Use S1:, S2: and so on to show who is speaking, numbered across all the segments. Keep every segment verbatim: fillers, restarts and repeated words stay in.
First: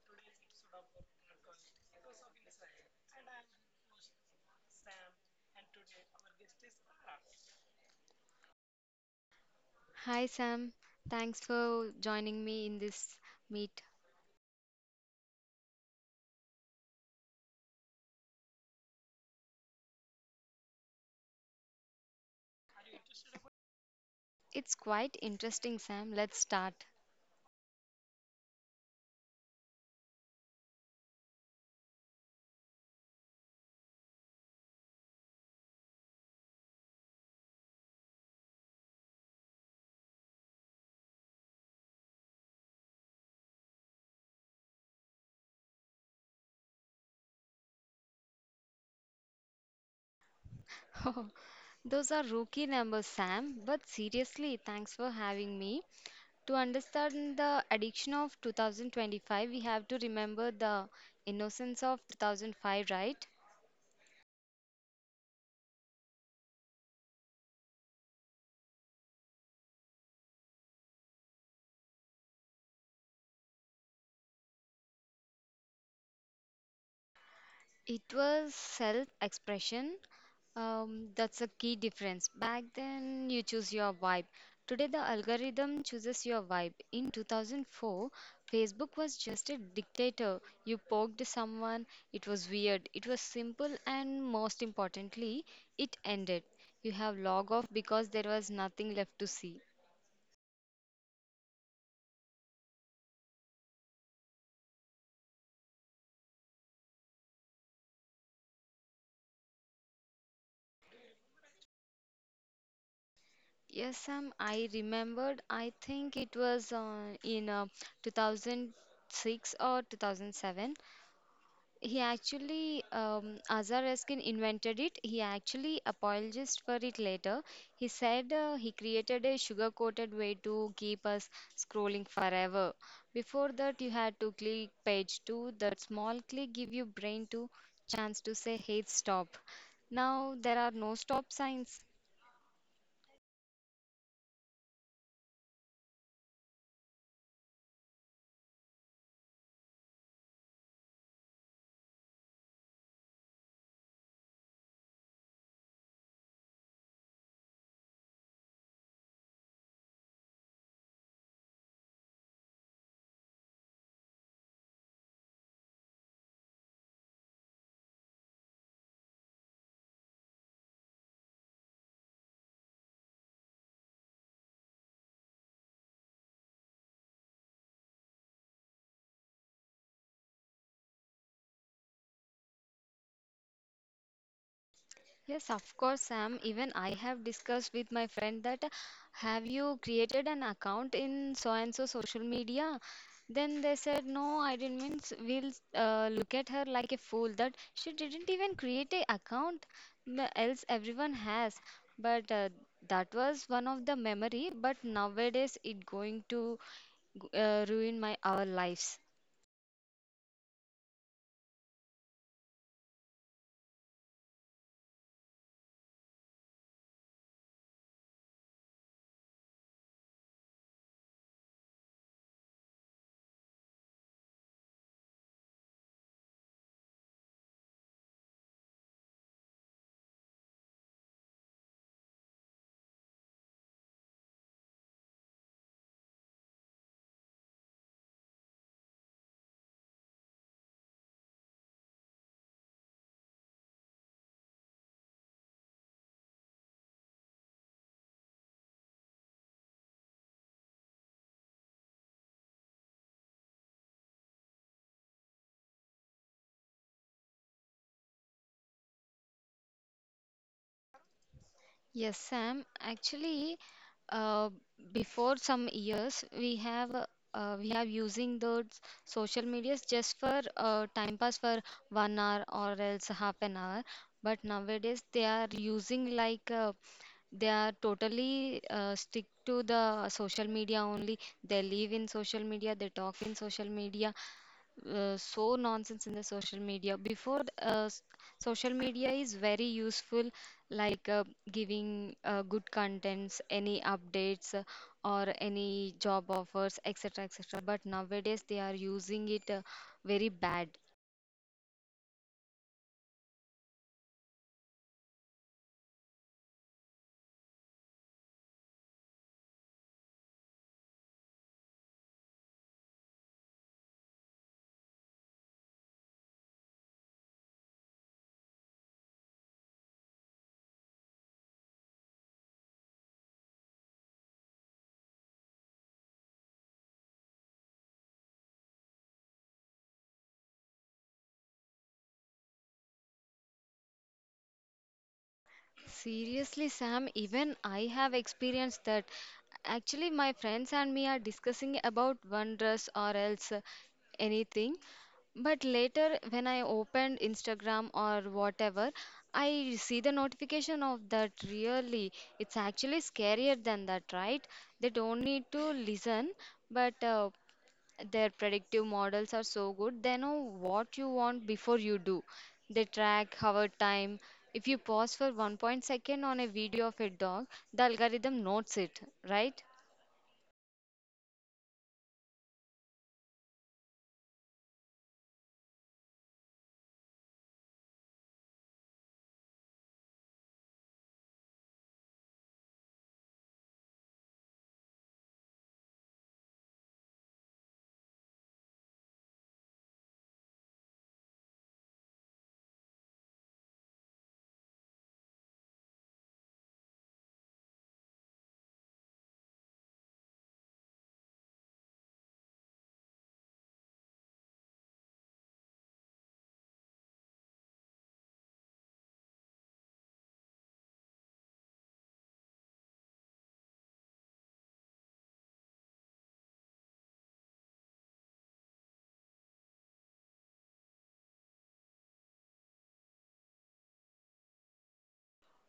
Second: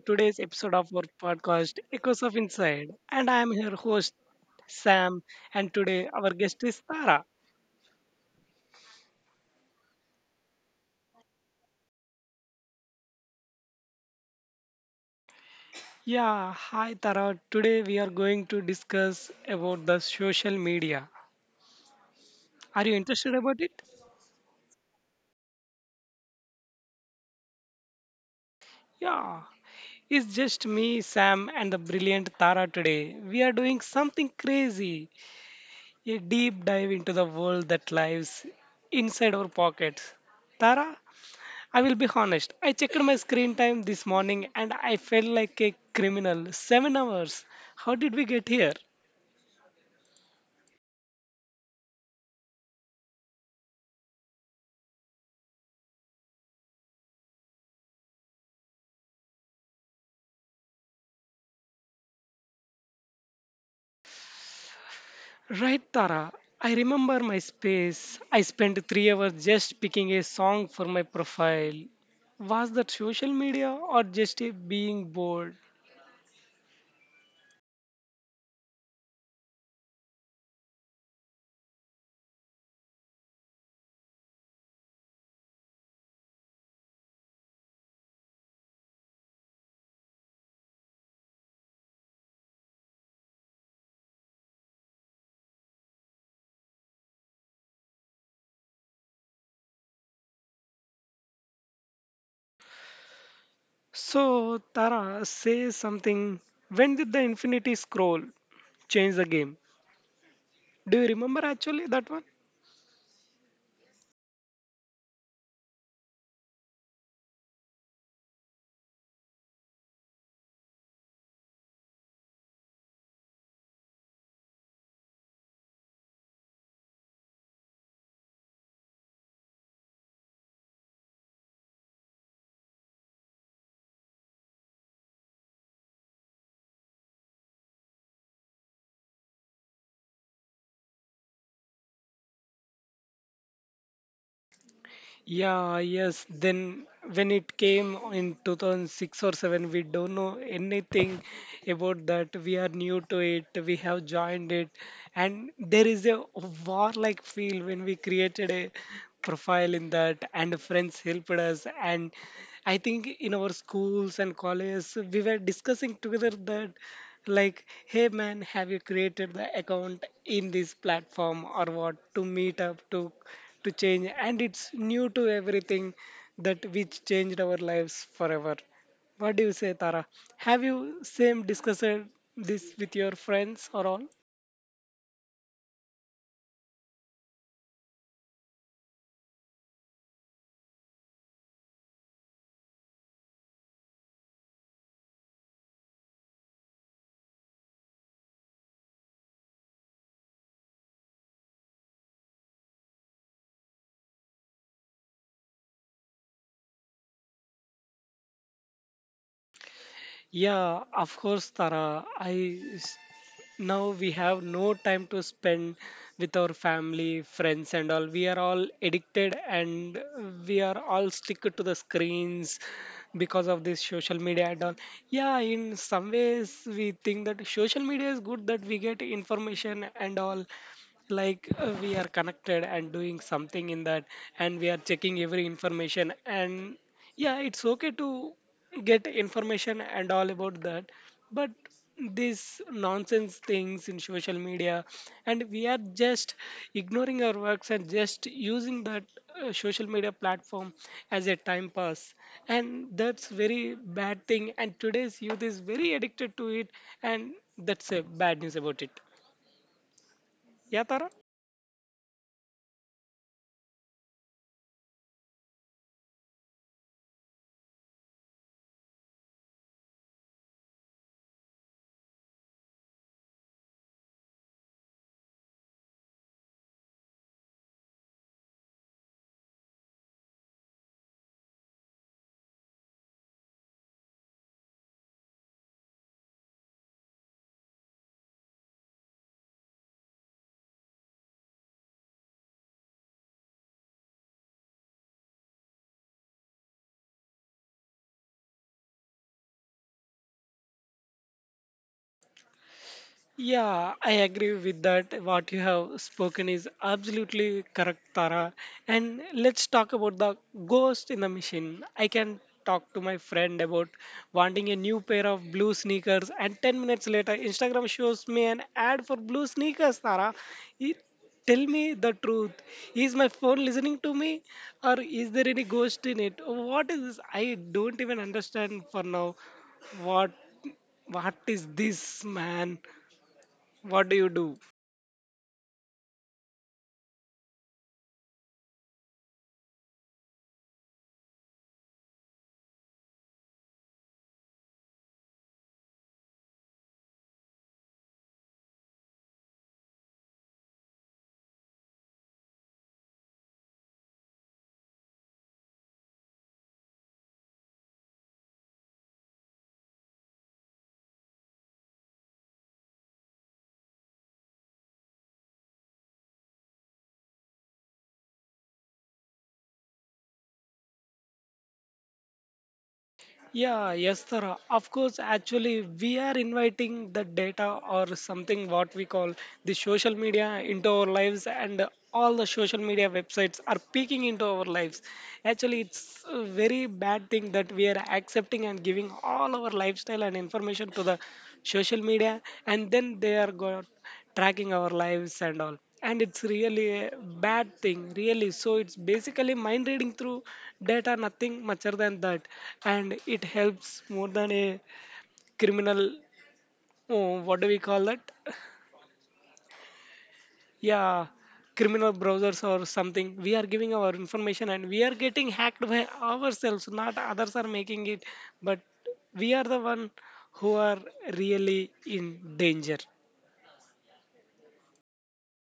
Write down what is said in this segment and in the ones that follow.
S1: today's episode of our podcast Echoes of Inside. And I am your host Sam, and today our guest is Tara.
S2: Hi Sam, thanks for joining me in this meet.
S1: Yeah, hi Tara. Today we are going to discuss about the social media. Are you interested about it?
S2: It's quite interesting, Sam. Let's start.
S1: Yeah. It's just me, Sam, and the brilliant Tara today. We are doing something crazy. A deep dive into the world that lives inside our pockets. Tara, I will be honest. I checked my screen time this morning and I felt like a criminal. Seven hours. How did we get here?
S2: Oh, Those are rookie numbers, Sam, but seriously, thanks for having me. To understand the addiction of two thousand twenty-five, we have to remember the innocence of two thousand five, right?
S1: Right, Tara. I remember my space. I spent three hours just picking a song for my profile. Was that social media or just a being bored?
S2: It was self expression. Um, that's a key difference. Back then, you choose your vibe. Today, the algorithm chooses your vibe. In two thousand four, Facebook was just a dictator. You poked someone, it was weird, it was simple, and most importantly, it ended. You have log off because there was nothing left to see.
S1: So, Tara, say something. When did the Infinity Scroll change the game? Do you remember actually that one?
S2: Yes, Sam, I remembered. I think it was uh, in uh, two thousand six or two thousand seven. He actually, um, Azar Erskine invented it. He actually apologized for it later. He said uh, he created a sugar coated way to keep us scrolling forever. Before that, you had to click page two. That small click give your brain to chance to say, hey, stop. Now there are no stop signs.
S1: Yeah, yes. Then when it came in two thousand six or seven, we don't know anything about that. We are new to it. We have joined it. And there is a warlike feel when we created a profile in that and friends helped us. And I think in our schools and colleges, we were discussing together that, like, hey man, have you created the account in this platform or what, to meet up to to change, and it's new to everything that which changed our lives forever. What do you say, Tara? Have you same discussed this with your friends or all?
S2: Yes, of course, Sam. Even I have discussed with my friend that uh, have you created an account in so and so social media? Then they said, no, I didn't mean s- we'll uh, look at her like a fool that she didn't even create a account. n- Else everyone has. But uh, that was one of the memory. But nowadays it going to g- uh, ruin my our lives.
S1: Yeah, of course, Tara. I now we have no time to spend with our family, friends, and all. We are all addicted and we are all stick to the screens because of this social media and all. Yeah, in some ways we think that social media is good, that we get information and all, like, uh, we are connected and doing something in that, and we are checking every information. And yeah, it's okay to get information and all about that, but these nonsense things in social media, and we are just ignoring our works and just using that uh, social media platform as a time pass. And that's very bad thing, and today's youth is very addicted to it, and that's a bad news about it. Yeah, Tara.
S2: Yes, Sam. Actually, uh, Before some years, we have uh, uh, we have using those social medias just for uh, time pass for one hour or else half an hour. But nowadays, they are using like uh, they are totally uh, stick to the social media only. They live in social media. They talk in social media, uh, so nonsense in the social media before th- uh, s- social media is very useful like uh, giving uh, good contents, any updates, uh, or any job offers, etc. etc. But nowadays they are using it uh, very bad.
S1: Yeah, I agree with that. What you have spoken is absolutely correct, Tara. And let's talk about the ghost in the machine. I can talk to my friend about wanting a new pair of blue sneakers, and ten minutes later, Instagram shows me an ad for blue sneakers, Tara. It, tell me the truth. Is my phone listening to me, or is there any ghost in it? What is this? I don't even understand for now what what is this man, what do you do?
S2: Seriously, Sam, even I have experienced that. Actually, my friends and me are discussing about one dress or else uh, anything. But later, when I opened Instagram or whatever, I see the notification of that. Really, it's actually scarier than that, right? They don't need to listen, but uh, their predictive models are so good. They know what you want before you do. They track our time. If you pause for one point second on a video of a dog, the algorithm notes it, right?
S1: Yeah, yes, sir. Of course, actually, we are inviting the data or something what we call the social media into our lives, and all the social media websites are peeking into our lives. Actually, it's a very bad thing that we are accepting and giving all our lifestyle and information to the social media, and then they are got tracking our lives and all. And it's really a bad thing, really. So it's basically mind reading through data, nothing much other than that. And it helps more than a criminal. Oh, what do we call that? Yeah, criminal browsers or something. We are giving our information and we are getting hacked by ourselves, not others are making it. But we are the one who are really in danger.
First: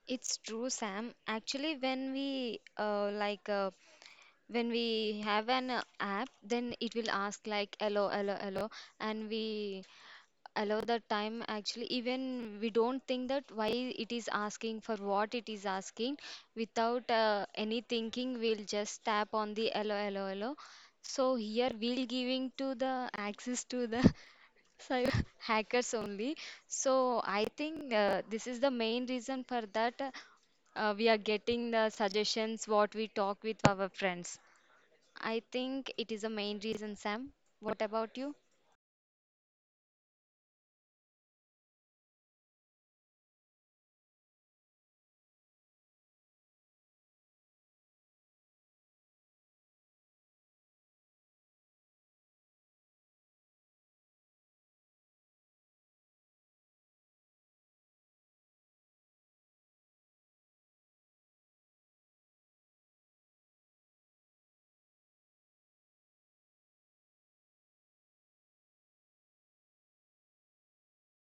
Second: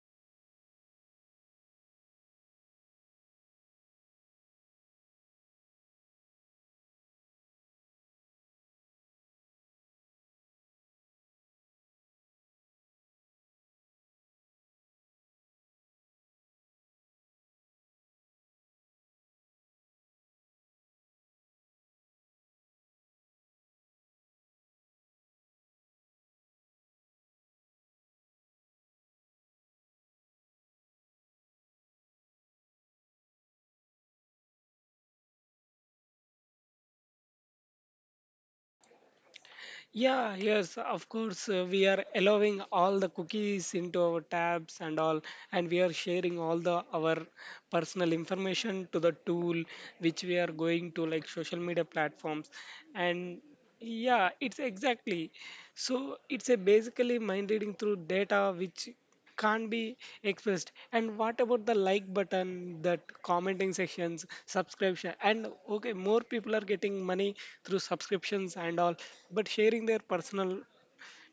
S2: It's true, Sam. Actually, when we uh, like uh, when we have an uh, app, then it will ask like hello, hello, hello, and we allow the time. Actually, even we don't think that why it is asking, for what it is asking, without uh, any thinking we'll just tap on the allow, allow, allow. So here we'll giving to the access to the cyber hackers only. So I think uh, this is the main reason for that, uh, uh, we are getting the suggestions what we talk with our friends. I think it is a main reason, Sam. What about you?
S1: Yeah, yes, of course. Uh, we are allowing all the cookies into our tabs and all, and we are sharing all the our personal information to the tool which we are going to, like social media platforms. And yeah, it's exactly. So it's a basically mind reading through data which can't be expressed. And what about the like button, that commenting sections, subscription? And okay, more people are getting money through subscriptions and all, but sharing their personal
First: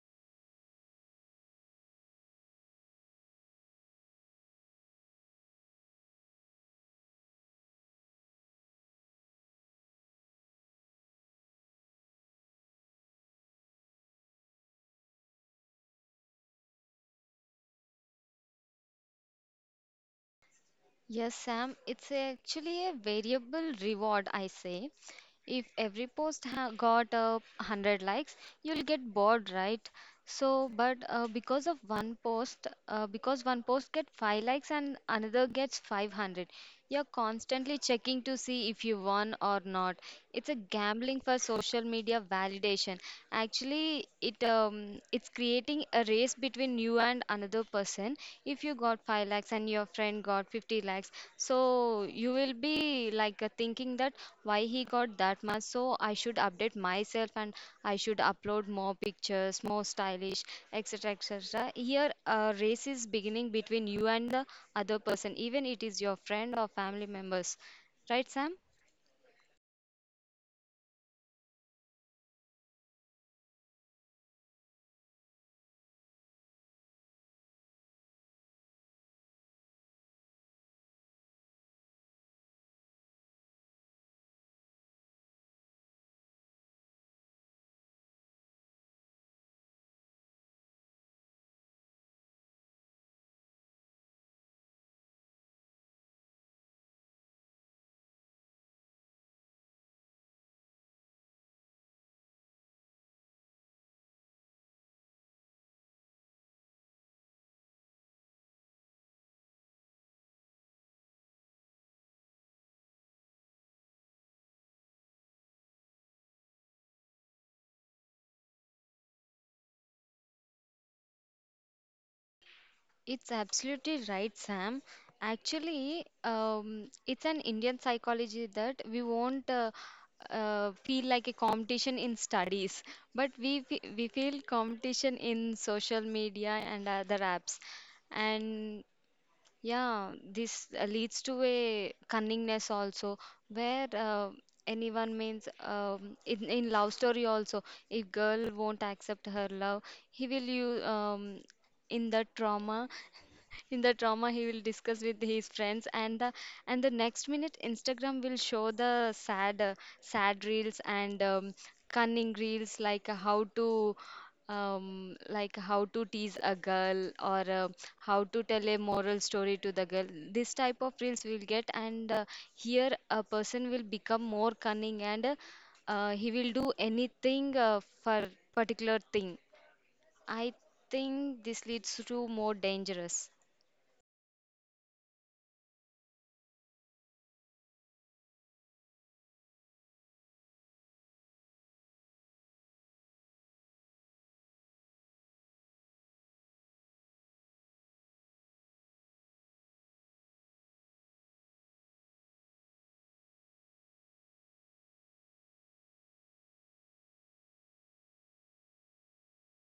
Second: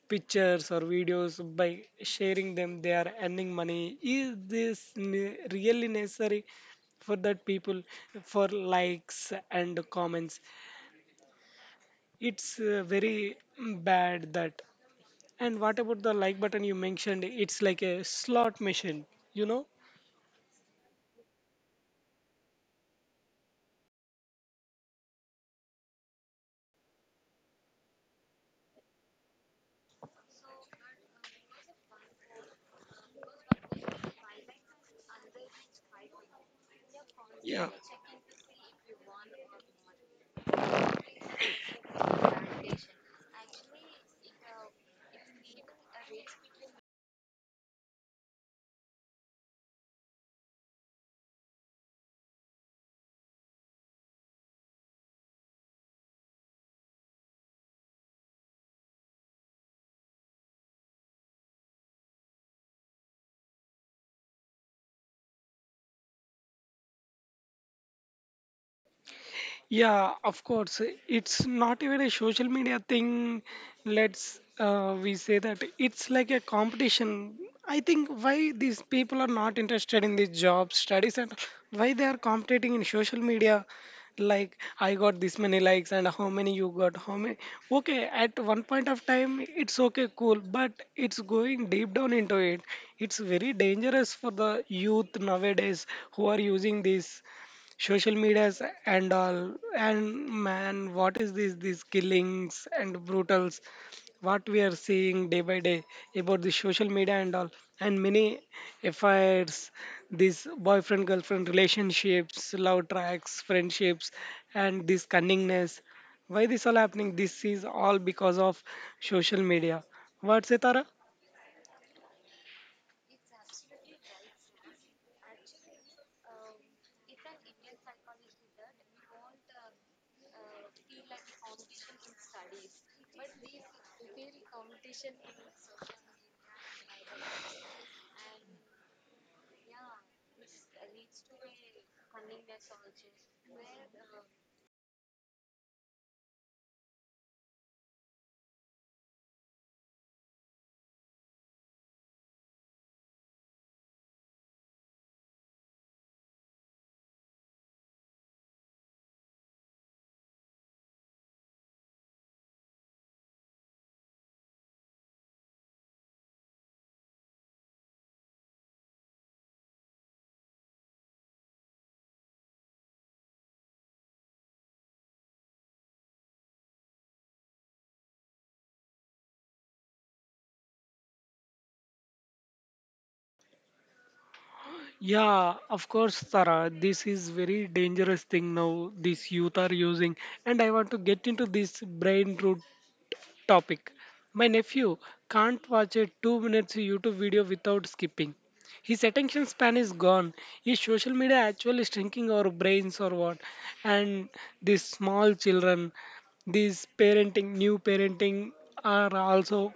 S1: pictures or videos, by sharing them they are earning money. Is this ne- really necessary for that people, for likes and comments? It's uh, very bad that. And what about the like button you mentioned? It's like a slot machine, you know.
S2: Yes, Sam, it's actually a variable reward, I say. If every post ha got a uh, hundred likes, you'll get bored, right? So, but uh, because of one post, uh, because one post get five likes and another gets five hundred, you're
S1: Yeah,
S2: constantly checking to see if you won or not. It's a gambling for social media validation. Actually, it um, it's creating a race between you and another person. If you got five lakhs and your friend got fifty lakhs, so you will be be like uh, thinking that why he got that much, so I should update myself and I should upload more pictures, more stylish, et cetera et cetera. Here, a race is beginning between you and the other person, even it is your friend or family members, right, Sam?
S1: yeah, of course. It's not even a social media thing. Let's uh, we say that it's like a competition. I think why these people are not interested in the jobs, studies, and why they are competing in social media. Like I got this many likes, and how many you got? How many? Okay, at one point of time, it's okay, cool, but it's going deep down into it. It's very dangerous for the youth nowadays who are using this social medias and all. And man, what is this, these killings and brutals what we are seeing day by day about the social media and all, and many affairs, these boyfriend girlfriend relationships, love tracks, friendships, and this cunningness? Why this all happening? This is all because of social media. What's it, Tara?
S2: It's absolutely right, Sam. Actually, um, it's an Indian psychology that we won't uh, uh, feel like a competition in studies, but we fe- we feel competition in social media and other apps, and yeah, this uh, leads to a cunningness also, where uh, anyone means um, in in love story also, if girl won't accept her love, he will you um, in the trauma, in the drama he will discuss with his friends, and the and the next minute Instagram will show the sad uh, sad reels and um, cunning reels like uh, how to um, like how to tease a girl, or uh, how to tell a moral story to the girl. This type of reels we'll get and uh, here a person will become more cunning and uh, uh, he will do anything uh, for particular thing. I think this leads to more dangerous.
S1: Yeah, of course, Tara. This is very dangerous thing now. These youth are using, and I want to get into this brain root topic. My nephew can't watch a two minutes YouTube video without skipping. His attention span is gone. Is social media actually shrinking our brains or what? And these small children, these parenting, new parenting, are also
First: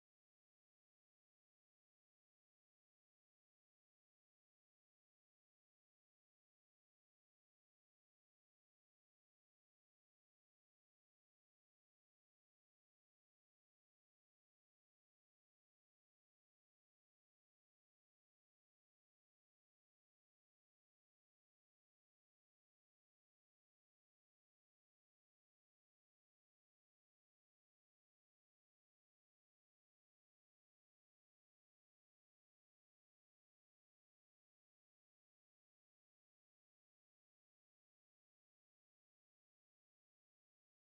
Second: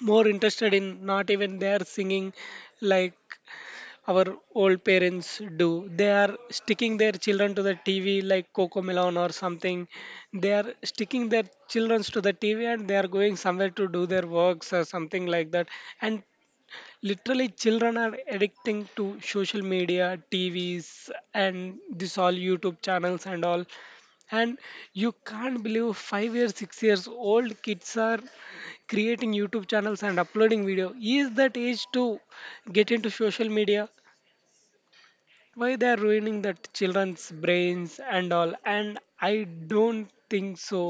S1: more interested in not even their singing, like our old parents do. They are sticking their children to the T V like Coco Melon or something. They are sticking their children to the T V and they are going somewhere to do their works or something like that. And literally, children are addicting to social media, T Vs, and this all YouTube channels and all. And you can't believe five years, six years old kids are creating YouTube channels and uploading video. Is that age to get into social media? Why they are ruining that children's brains and all? And I don't think so.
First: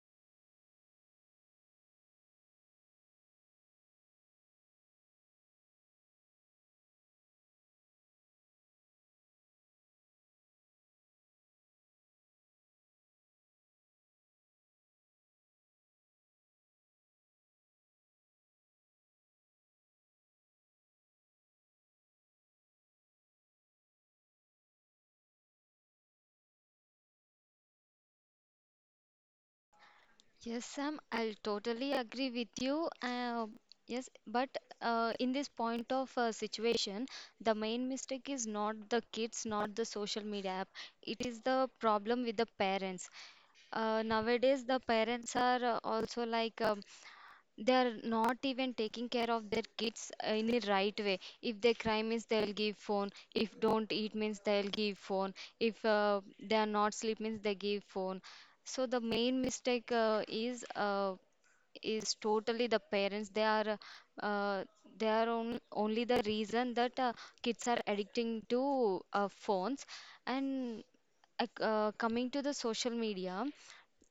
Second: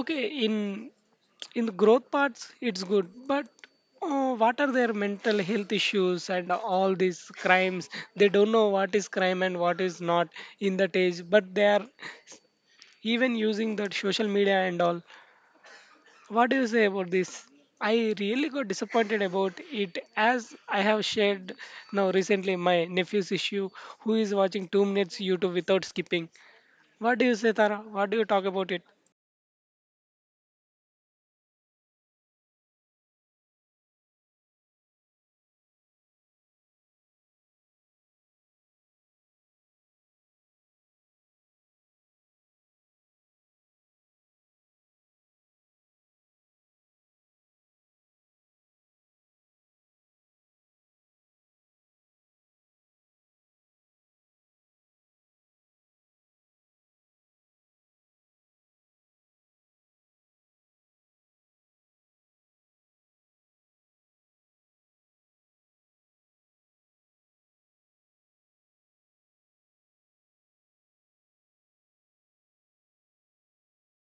S1: Okay, in in the growth parts it's good, but uh what are their mental health issues and all these crimes? They don't know what is crime and what is not in that age, but they are even using that social media and all. What do you say about this? I really got disappointed about it, as I have shared now recently my nephew's issue who is watching two minutes YouTube without skipping. What do you say, Tara? What do you talk about it?
S2: Yes, Sam, I'll totally agree with you. Uh, yes, but uh, in this point of uh, situation, the main mistake is not the kids, not the social media app. It is the problem with the parents. Uh, nowadays, the parents are uh, also like uh, they are not even taking care of their kids uh, in the right way. If they cry means they'll give phone, if don't eat means they'll give phone, if uh, they are not sleep means they give phone. So the main mistake uh, is uh, is totally the parents. They are, uh, they are on, only the reason that uh, kids are addicting to uh, phones. And uh, coming to the social media,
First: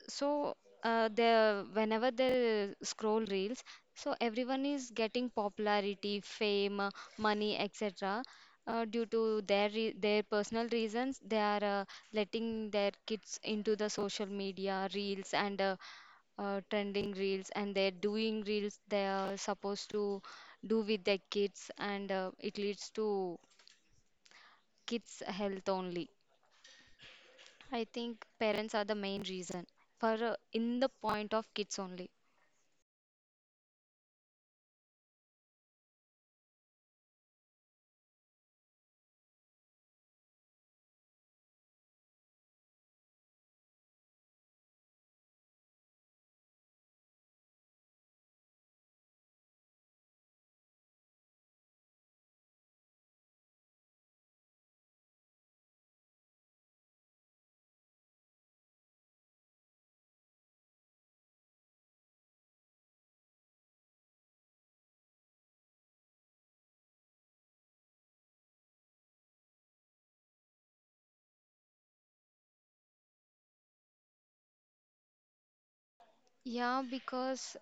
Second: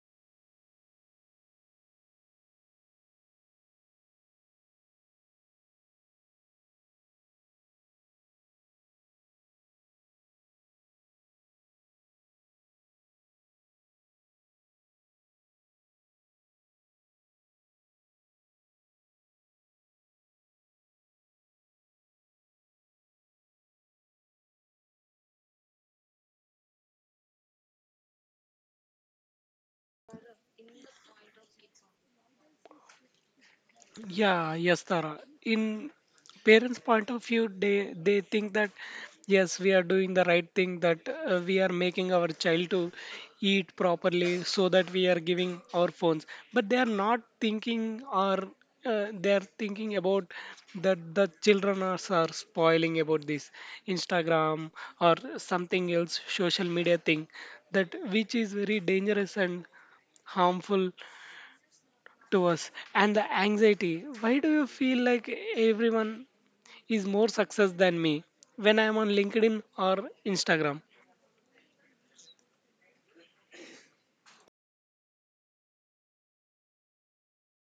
S2: so uh, the whenever they scroll reels, so everyone is getting popularity, fame, uh, money, etc. Uh, due to their re- their personal reasons they are uh, letting their kids into the social media reels and uh, uh, trending reels, and they're doing reels they are supposed to do with their kids, and uh, it leads to kids health only. I think parents are the main reason for uh, in the point of kids only.
S1: Yeah, yes, Tara. In parents' point of view, they they think that yes, we are doing the right thing, that uh, we are making our child to eat properly, so that we are giving our phones. But they are not thinking, or uh, they are thinking about that the children are, are spoiling about this Instagram or something else social media thing that which is very dangerous and harmful to us. And the anxiety, why do you feel like everyone is more success than me when I am on LinkedIn or Instagram?
S2: Yeah, because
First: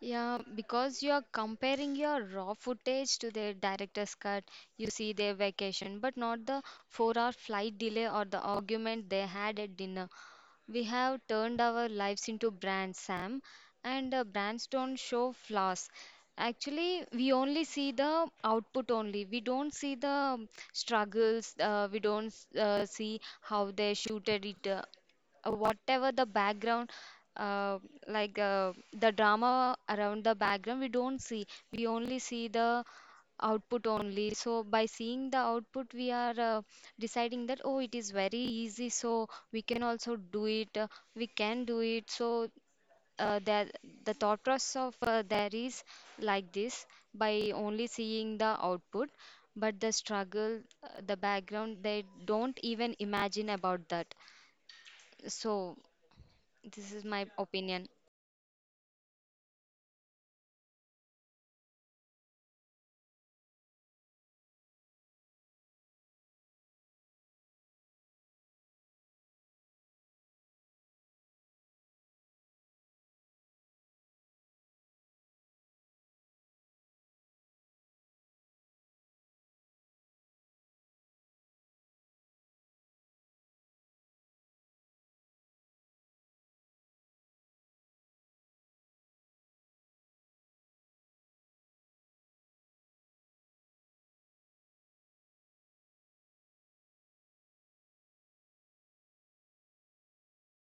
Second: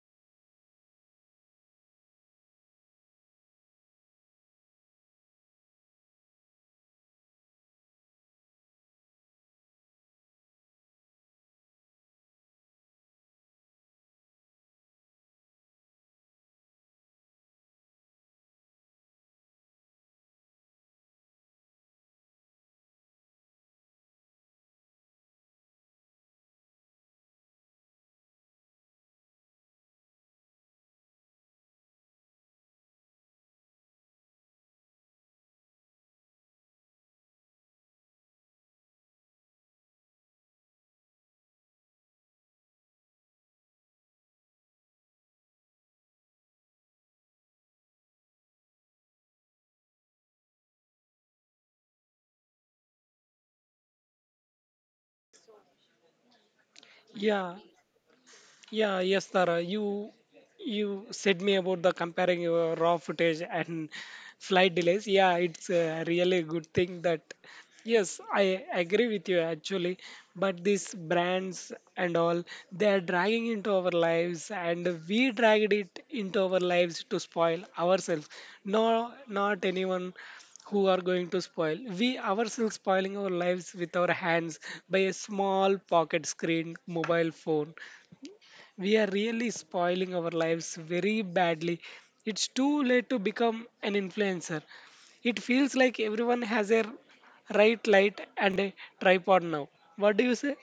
S2: yeah, because you are comparing your raw footage to the director's cut. You see their vacation, but not the four-hour flight delay or the argument they had at dinner. We have turned our lives into brands, Sam, and uh, brands don't show flaws. Actually, we only see the output only. We don't see the struggles. Uh, we don't uh, see how they shooted it. Uh, uh, whatever the background, uh, like uh, the drama around the background we don't see. We only see the output only. So by seeing the output we are uh, deciding that oh it is very easy, so we can also do it. Uh, we can do it. So uh, that the thought process of uh, there is like this, by only seeing the output, but the struggle, uh, the background they don't even imagine about that. So this is my
S1: Yeah.
S2: opinion.
S1: Yeah, yes, Tara. You you said me about the comparing your raw footage and flight delays. Yeah, it's a really good thing that yes, I agree with you, actually. But these brands and all, they are dragging into our lives, and we dragged it into our lives to spoil ourselves. No, not anyone who are going to spoil. We ourselves spoiling our lives with our hands by a small pocket screen mobile phone. We are really spoiling our lives very badly. It's too late to become an influencer. It feels like everyone has a right light and a tripod now. What do you say?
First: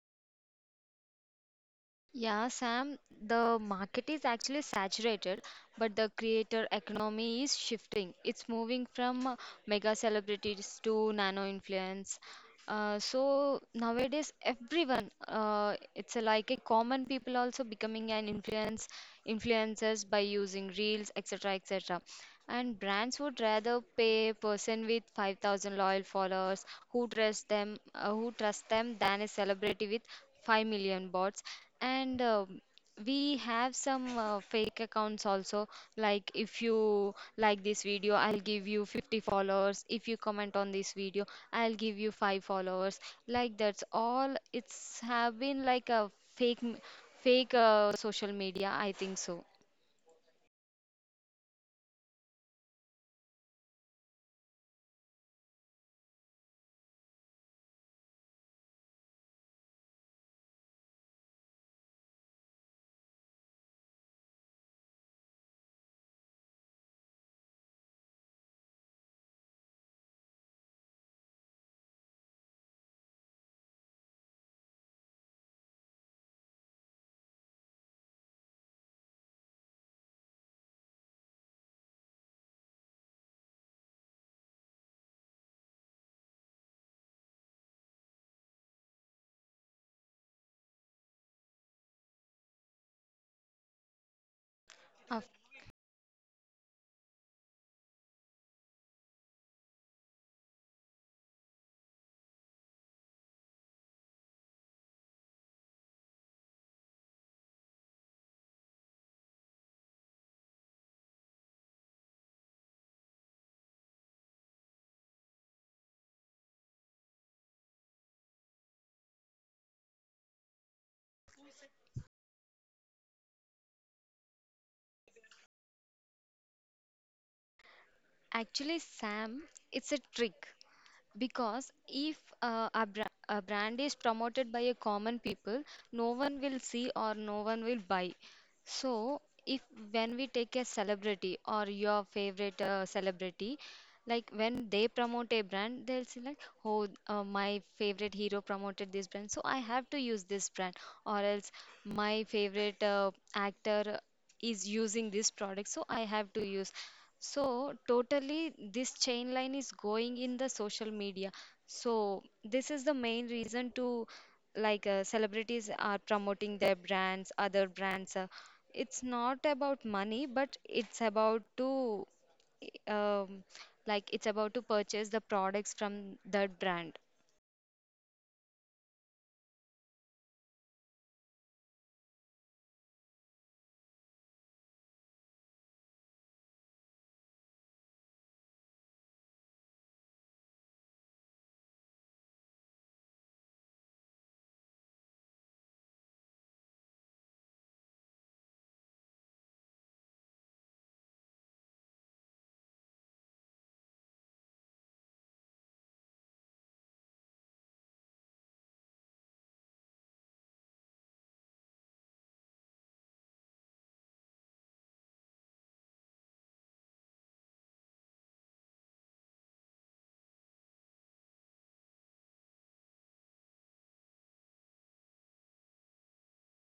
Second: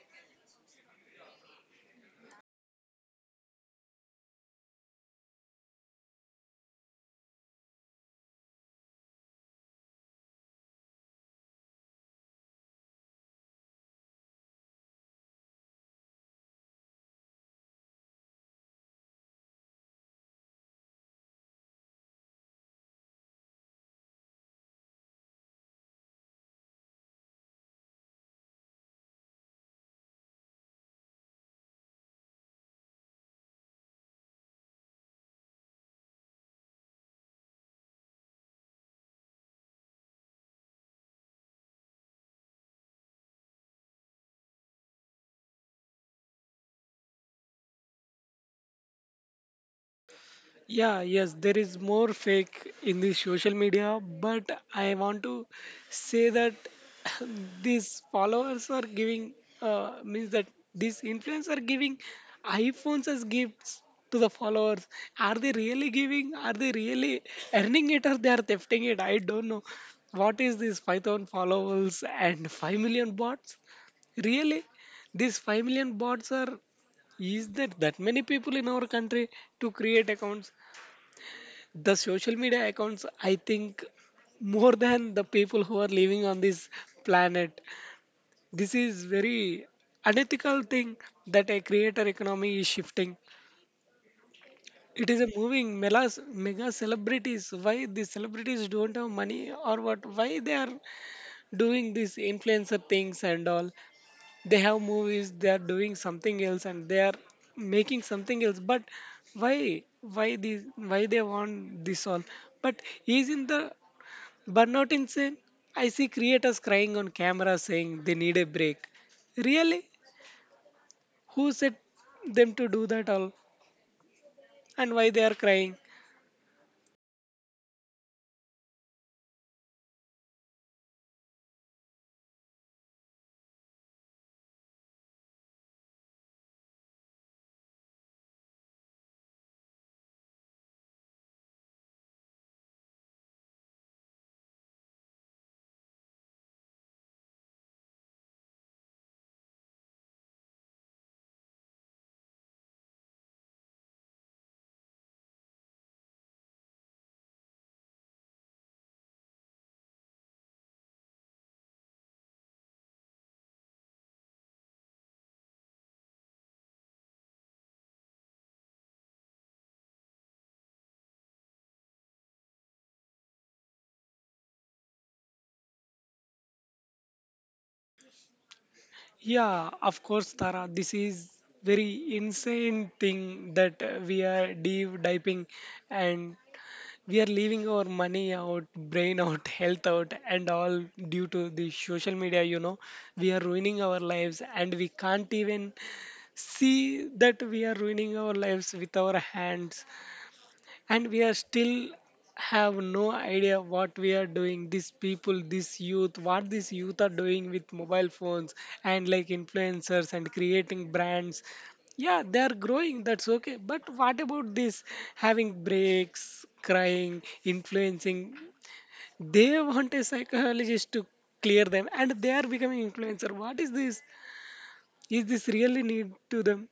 S2: Yeah, Sam, the market is actually saturated, but the creator economy is shifting. It's moving from uh, mega celebrities to nano influence. Uh, so nowadays, everyone, uh, it's a, like a common people also becoming an influence influencers by using reels, et cetera, et cetera. And brands would rather pay a person with five thousand loyal followers who trust them, uh, who trust them, than a celebrity with five million bots. And um we have some uh, fake accounts also. Like if you like this video, I'll give you fifty followers. If you comment on this video, I'll give you five followers. Like that's all. It's have been like a fake, m- fake uh, social media, I think so.
S1: Yeah, yes, there is more fake in the social media, but I want to say that these followers are giving, uh, means that these influencers are giving iPhones as gifts to the followers. Are they really giving? Are they really earning it, or they are thefting it? I don't know. What is this five thousand followers and five million bots? Really? These five million bots are, is there that many people in our country to create accounts, the social media accounts? I think more than the people who are living on this planet. This is very unethical thing, that a creator economy is shifting. It
S2: Uh,
S1: is a moving melas, mega celebrities. Why these celebrities don't have money or what? Why they are doing these influencer things and all? They have movies, they are doing something else and they are making something else. But why why these why they want this all? But isn't the burnout insane? I see creators crying on camera saying they need a break. Really? Who said them to do that all? And why they are crying?
S2: Actually, Sam, it's a trick, because if uh, a, bra- a brand is promoted by a common people, no one will see or no one will buy. So, if when we take a celebrity or your favorite uh, celebrity, like when they promote a brand, they'll say like, "Oh, uh, my favorite hero promoted this brand, so I have to use this brand," or else my favorite uh, actor is using this product, so I have to use. So totally this chain line is going in the social media. So this is the main reason to, like uh, celebrities are promoting their brands, other brands. Uh, it's not about money, but it's about to um, like it's about to purchase the products from that brand.
S1: Yeah, of course, Tara. This is very insane thing that uh, we are deep diving, and we are leaving our money out, brain out, health out, and all due to the social media. You know, we are ruining our lives, and we can't even see that we are ruining our lives with our hands, and we are still have no idea what we are doing. These people, this youth, what these youth are doing with mobile phones and like influencers and creating brands, yeah they are growing, that's okay, but what about this having breaks, crying, influencing? They want a psychologist to clear them and they are becoming influencer. What is this? Is this really need to them?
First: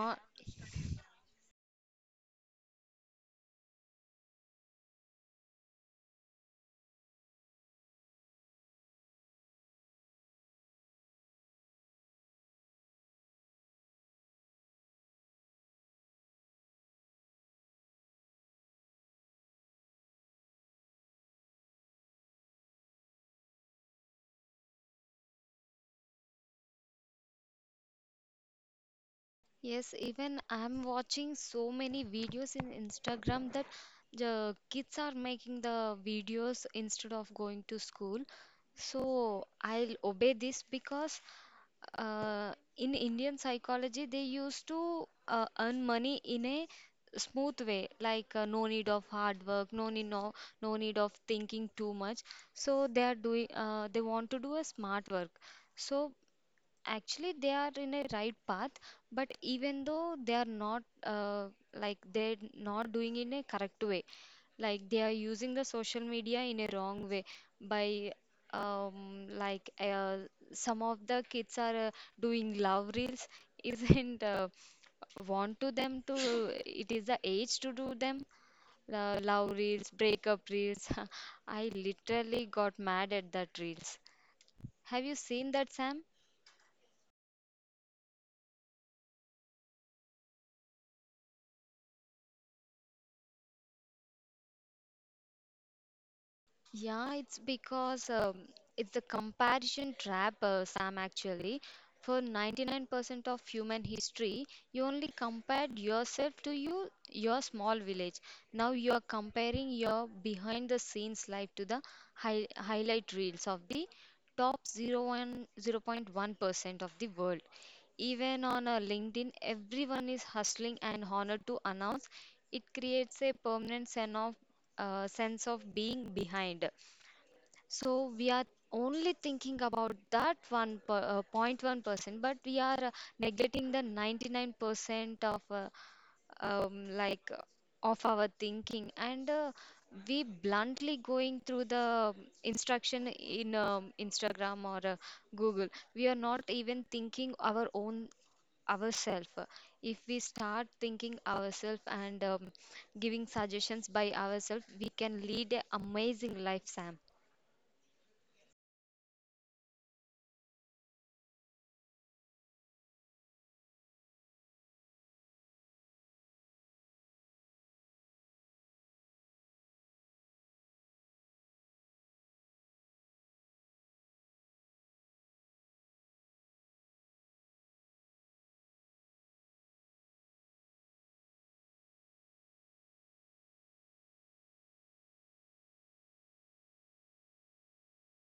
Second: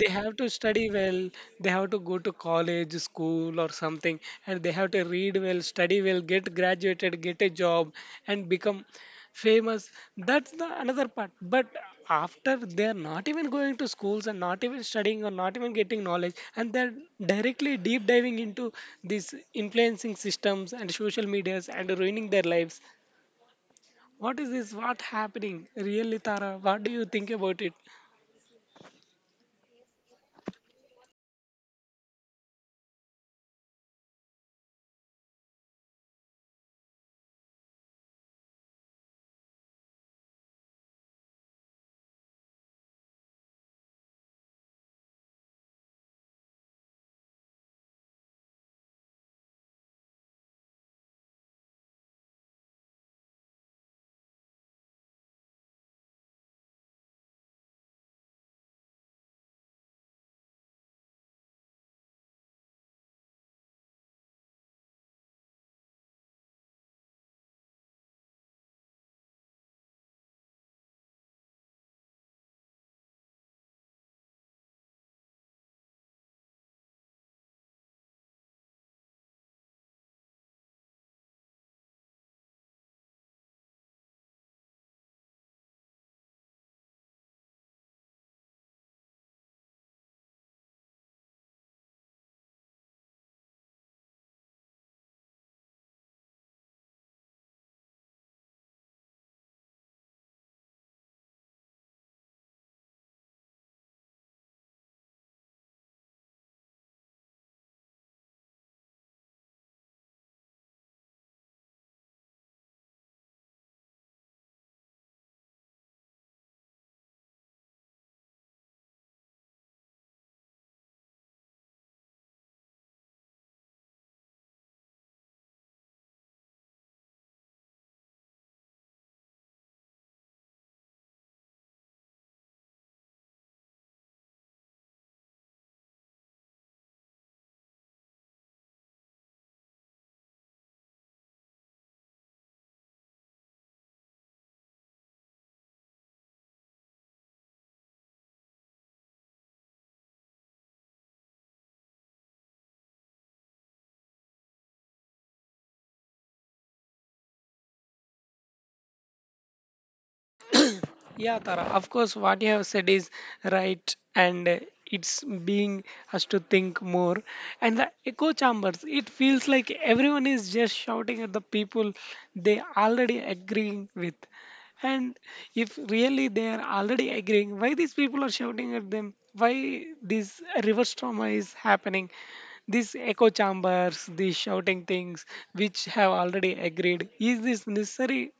S1: They have to study well, they have to go to college, school or something, and they have to read well, study well, get graduated, get a job and become famous. That's the another part. But after, they are not even going to schools and not even studying or not even getting knowledge, and they're directly deep diving into these influencing systems and social medias and ruining their lives. What is this? What happening really, Tara? What do you think about it?
S2: Yes, even I'm watching so many videos in Instagram that the kids are making the videos instead of going to school. So I'll obey this because uh, in Indian psychology, they used to uh, earn money in a smooth way, like uh, no need of hard work, no need no, no need of thinking too much. So they are doing uh, they want to do a smart work. So Actually, they are in a right path, but even though they are not uh, like they're not doing in a correct way, like they are using the social media in a wrong way by um, like uh, some of the kids are uh, doing love reels isn't uh, want to them to it is the age to do them uh, love reels, breakup reels. I literally got mad at that reels. Have you seen that, Sam? Yeah, it's because um, it's the comparison trap, uh, Sam, actually. For ninety-nine percent of human history, you only compared yourself to you, your small village. Now you are comparing your behind the scenes life to the hi highlight reels of the top zero zero point one, zero point one percent of the world. Even on a LinkedIn, everyone is hustling and honored to announce. It creates a permanent sense of uh, sense of being behind. So we are only thinking about that one per, uh, point one percent, but we are uh, neglecting the ninety-nine percent of uh, um, like uh, of our thinking, and uh, we bluntly going through the instruction in um, Instagram or uh, Google. We are not even thinking our own ourself. If we start thinking ourselves and um, giving suggestions by ourselves, we can lead an amazing life, Sam.
S1: Yeah, Tara, of course, what you have said is right, and uh, it's being us to think more. And the echo chambers, it feels like everyone is just shouting at the people they already agreeing with. And if really they are already agreeing, why these people are shouting at them? Why this reverse trauma is happening? These echo chambers, these shouting things which have already agreed. Is this necessary,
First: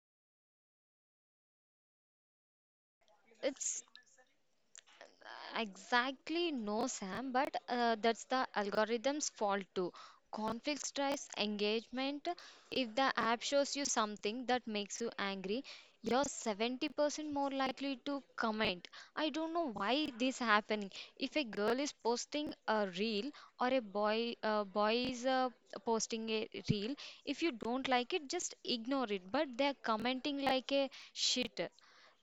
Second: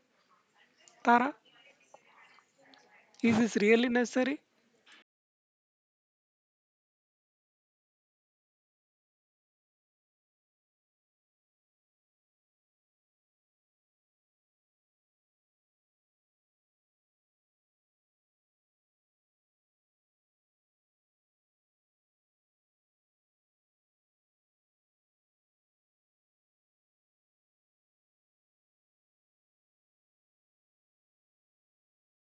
S1: Tara? Is this
S2: It's
S1: really necessary?
S2: Exactly, no, Sam, but uh, that's the algorithm's fault too. Conflicts drives engagement. If the app shows you something that makes you angry, you're seventy percent more likely to comment. I don't know why this happening. If a girl is posting a reel or a boy uh, boy is uh, posting a reel, if you don't like it, just ignore it. But they're commenting like a shit.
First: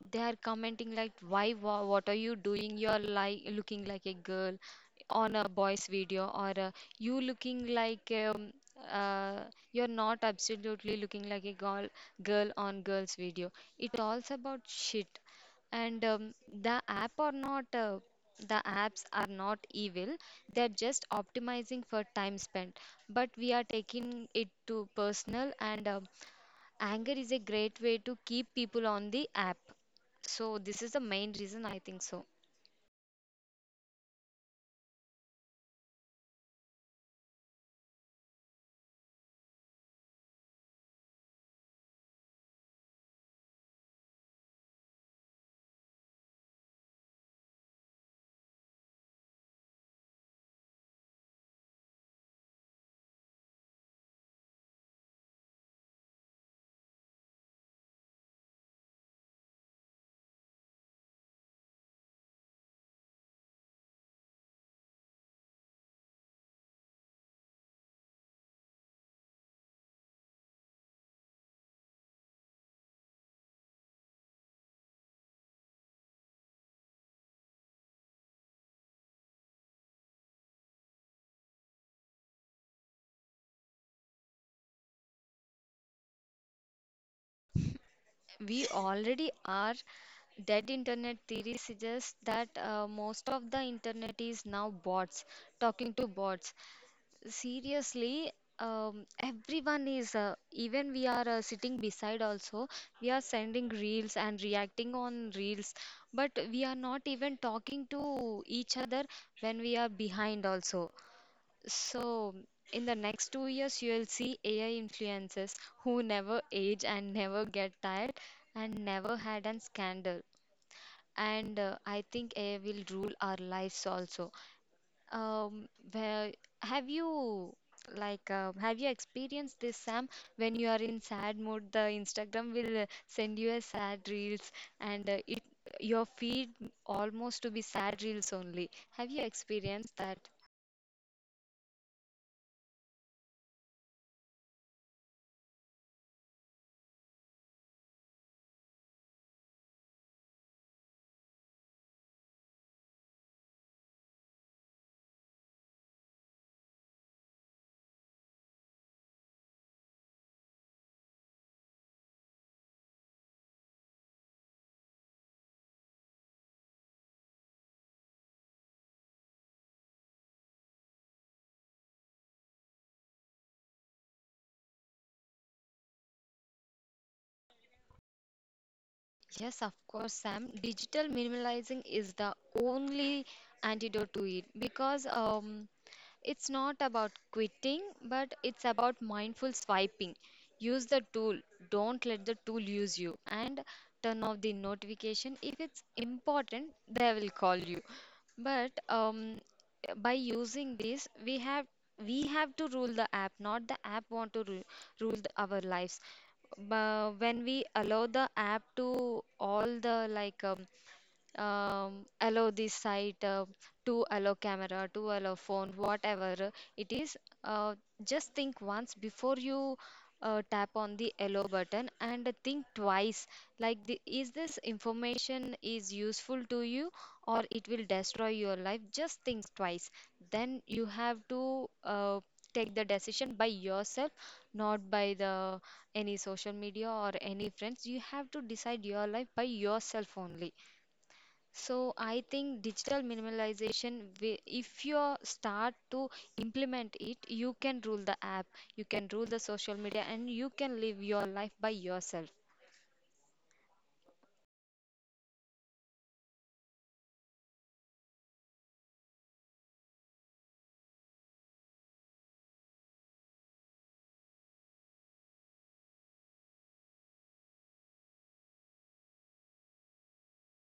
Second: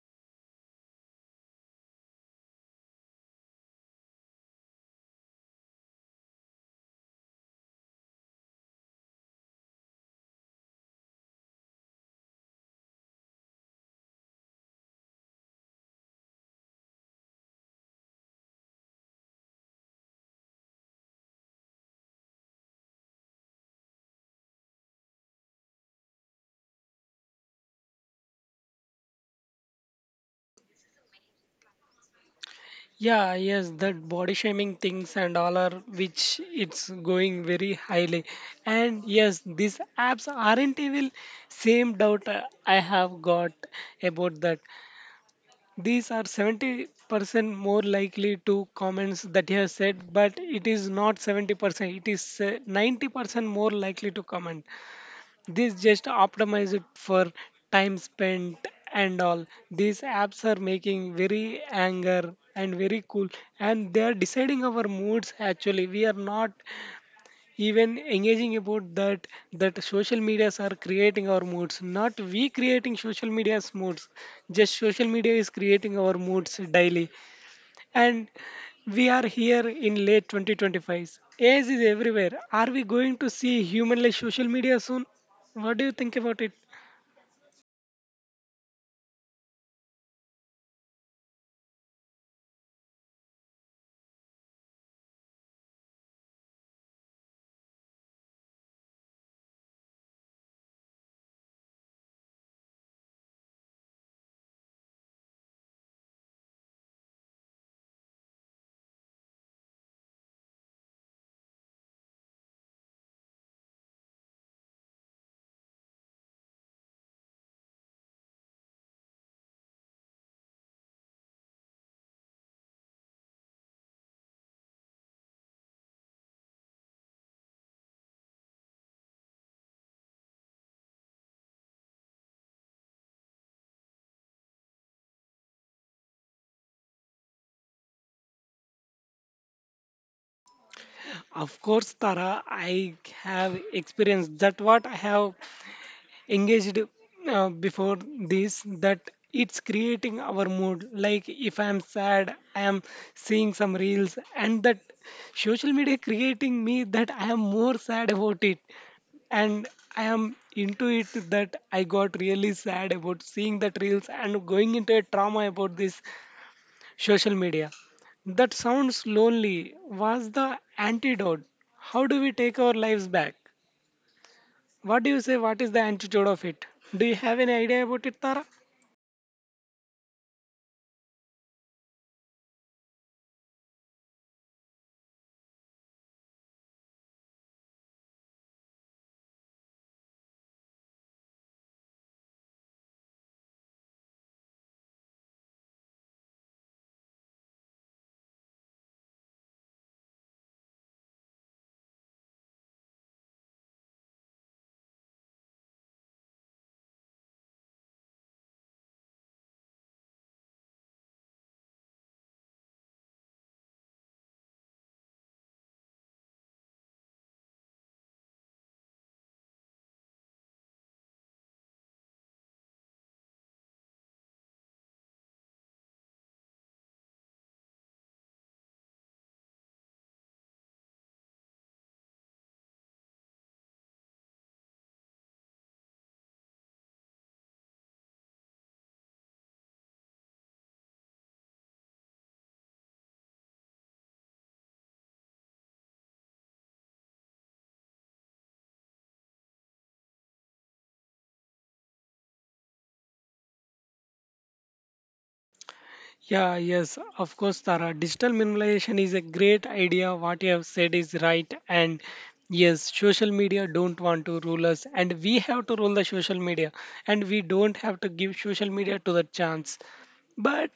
S2: They are commenting like, "Why? wha- What are you doing? You're like looking like a girl on a boy's video, or uh, you looking like um, uh, you're not absolutely looking like a girl girl on girl's video." It all's about shit. And um, the app are not uh, the apps are not evil. They're just optimizing for time spent. But we are taking it to personal and. Um Anger is a great way to keep people on the app. So this is the main reason I think so.
S1: Yeah, yes, that body shaming things and all are which it's going very highly. And yes, these apps aren't evil. Same doubt uh, I have got about that. These are seventy percent more likely to comments that you have said, but it is not seventy percent, it is uh, ninety percent more likely to comment. This just optimize it for time spent and all. These apps are making very anger and very cool, and they are deciding our moods. Actually, we are not even engaging about that. That social medias are creating our moods, not we creating social media's moods. Just social media is creating our moods daily, and we are here in late twenty twenty-five. A I is everywhere. Are we going to see humanless social media soon? What do you think about it?
S2: We already are. Dead internet theory suggests that uh, most of the internet is now bots talking to bots. Seriously, um, everyone is uh, even we are uh, sitting beside also we are sending reels and reacting on reels, but we are not even talking to each other when we are behind also. So, in the next two years, you'll see A I influencers who never age and never get tired and never had a scandal. And uh, I think A I will rule our lives also. Um, where have you like uh, have you experienced this, Sam? When you are in sad mood, the Instagram will uh, send you a sad reels, and uh, it your feed almost to be sad reels only. Have you experienced that?
S1: Of course, Tara, I have experienced that. What I have engaged uh, before this, that it's creating our mood. Like if I am sad, I am seeing some reels, and that social media creating me that I am more sad about it. And I am into it, that I got really sad about seeing that reels and going into a trauma about this social media. That sounds lonely. Was the antidote? How do we take our lives back? What do you say? What is the antidote of it? Do you have any idea about it, Tara?
S2: Yes, of course, Sam. Digital minimalizing is the only antidote to it because um, it's not about quitting, but it's about mindful swiping. Use the tool, don't let the tool use you, and turn off the notification. If it's important, they will call you. But um, by using this, we have we have to rule the app, not the app want to ru- rule the, our lives. But when we allow the app to all the like um, um, allow this site uh, to allow camera to allow phone whatever it is, uh, just think once before you uh, tap on the allow button and think twice like the, is this information is useful to you or it will destroy your life, just think twice. Then you have to uh, take the decision by yourself, not by the any social media or any friends. You have to decide your life by yourself only. So I think digital minimalization, wi- if you start to implement it, you can rule the app, you can rule the social media, and you can live your life by yourself.
S1: Yeah, yes, of course, Tara. Digital minimalization is a great idea. What you have said is right. And yes, social media don't want to rule us, and we have to rule the social media, and we don't have to give social media to the chance. But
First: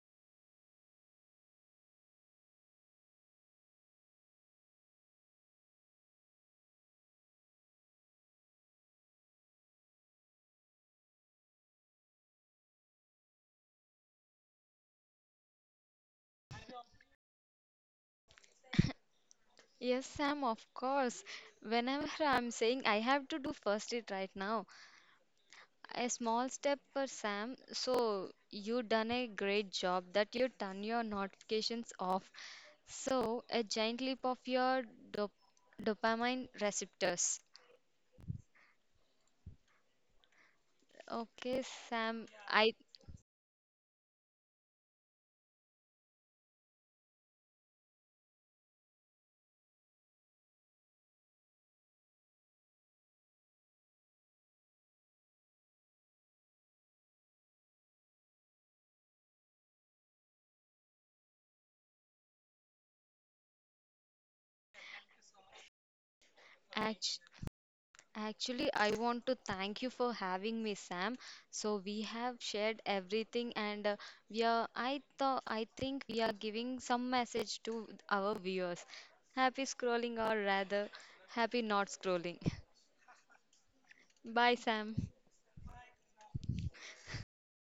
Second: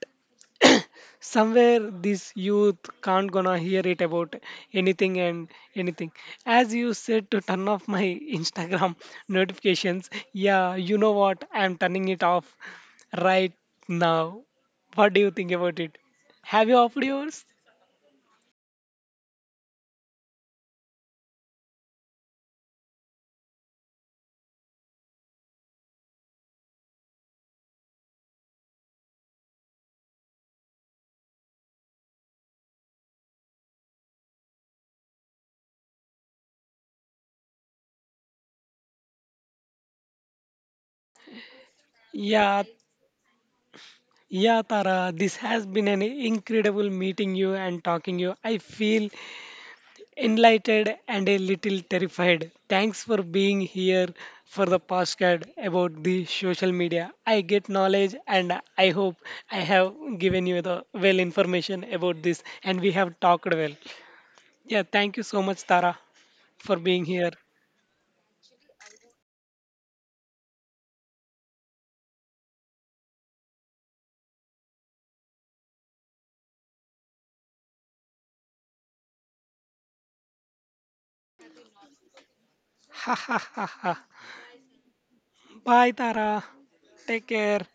S1: somewhere this youth can't gonna hear it about anything and anything. As you said, to turn off my Instagram notifications, yeah, you know what, I'm turning it off right now. What do you think about it? Have you offered yours?
S2: Yes, Sam, of course. Whenever I'm saying I have to do first it right now, a small step for Sam. So you done a great job that you turn your notifications off. So a giant leap of your dop- dopamine receptors. Okay, Sam,
S1: Yeah,
S2: I.
S1: yeah, Tara, this has been an incredible meeting you and talking you. I feel enlightened and a little terrified. Thanks for being here for the postcard about the social media. I get knowledge, and I hope I have given you the well information about this, and we have talked well. Yeah, thank you so much, Tara, for being
S2: Act-
S1: here.
S2: Actually, I want to thank you for having me, Sam. So we have shared everything, and uh, we are. I thought I think we are giving some message to our viewers. Happy scrolling, or rather, happy not scrolling.
S1: Ha ha ha ha.
S2: Bye, Sam.
S1: Bye, Tara. Take care.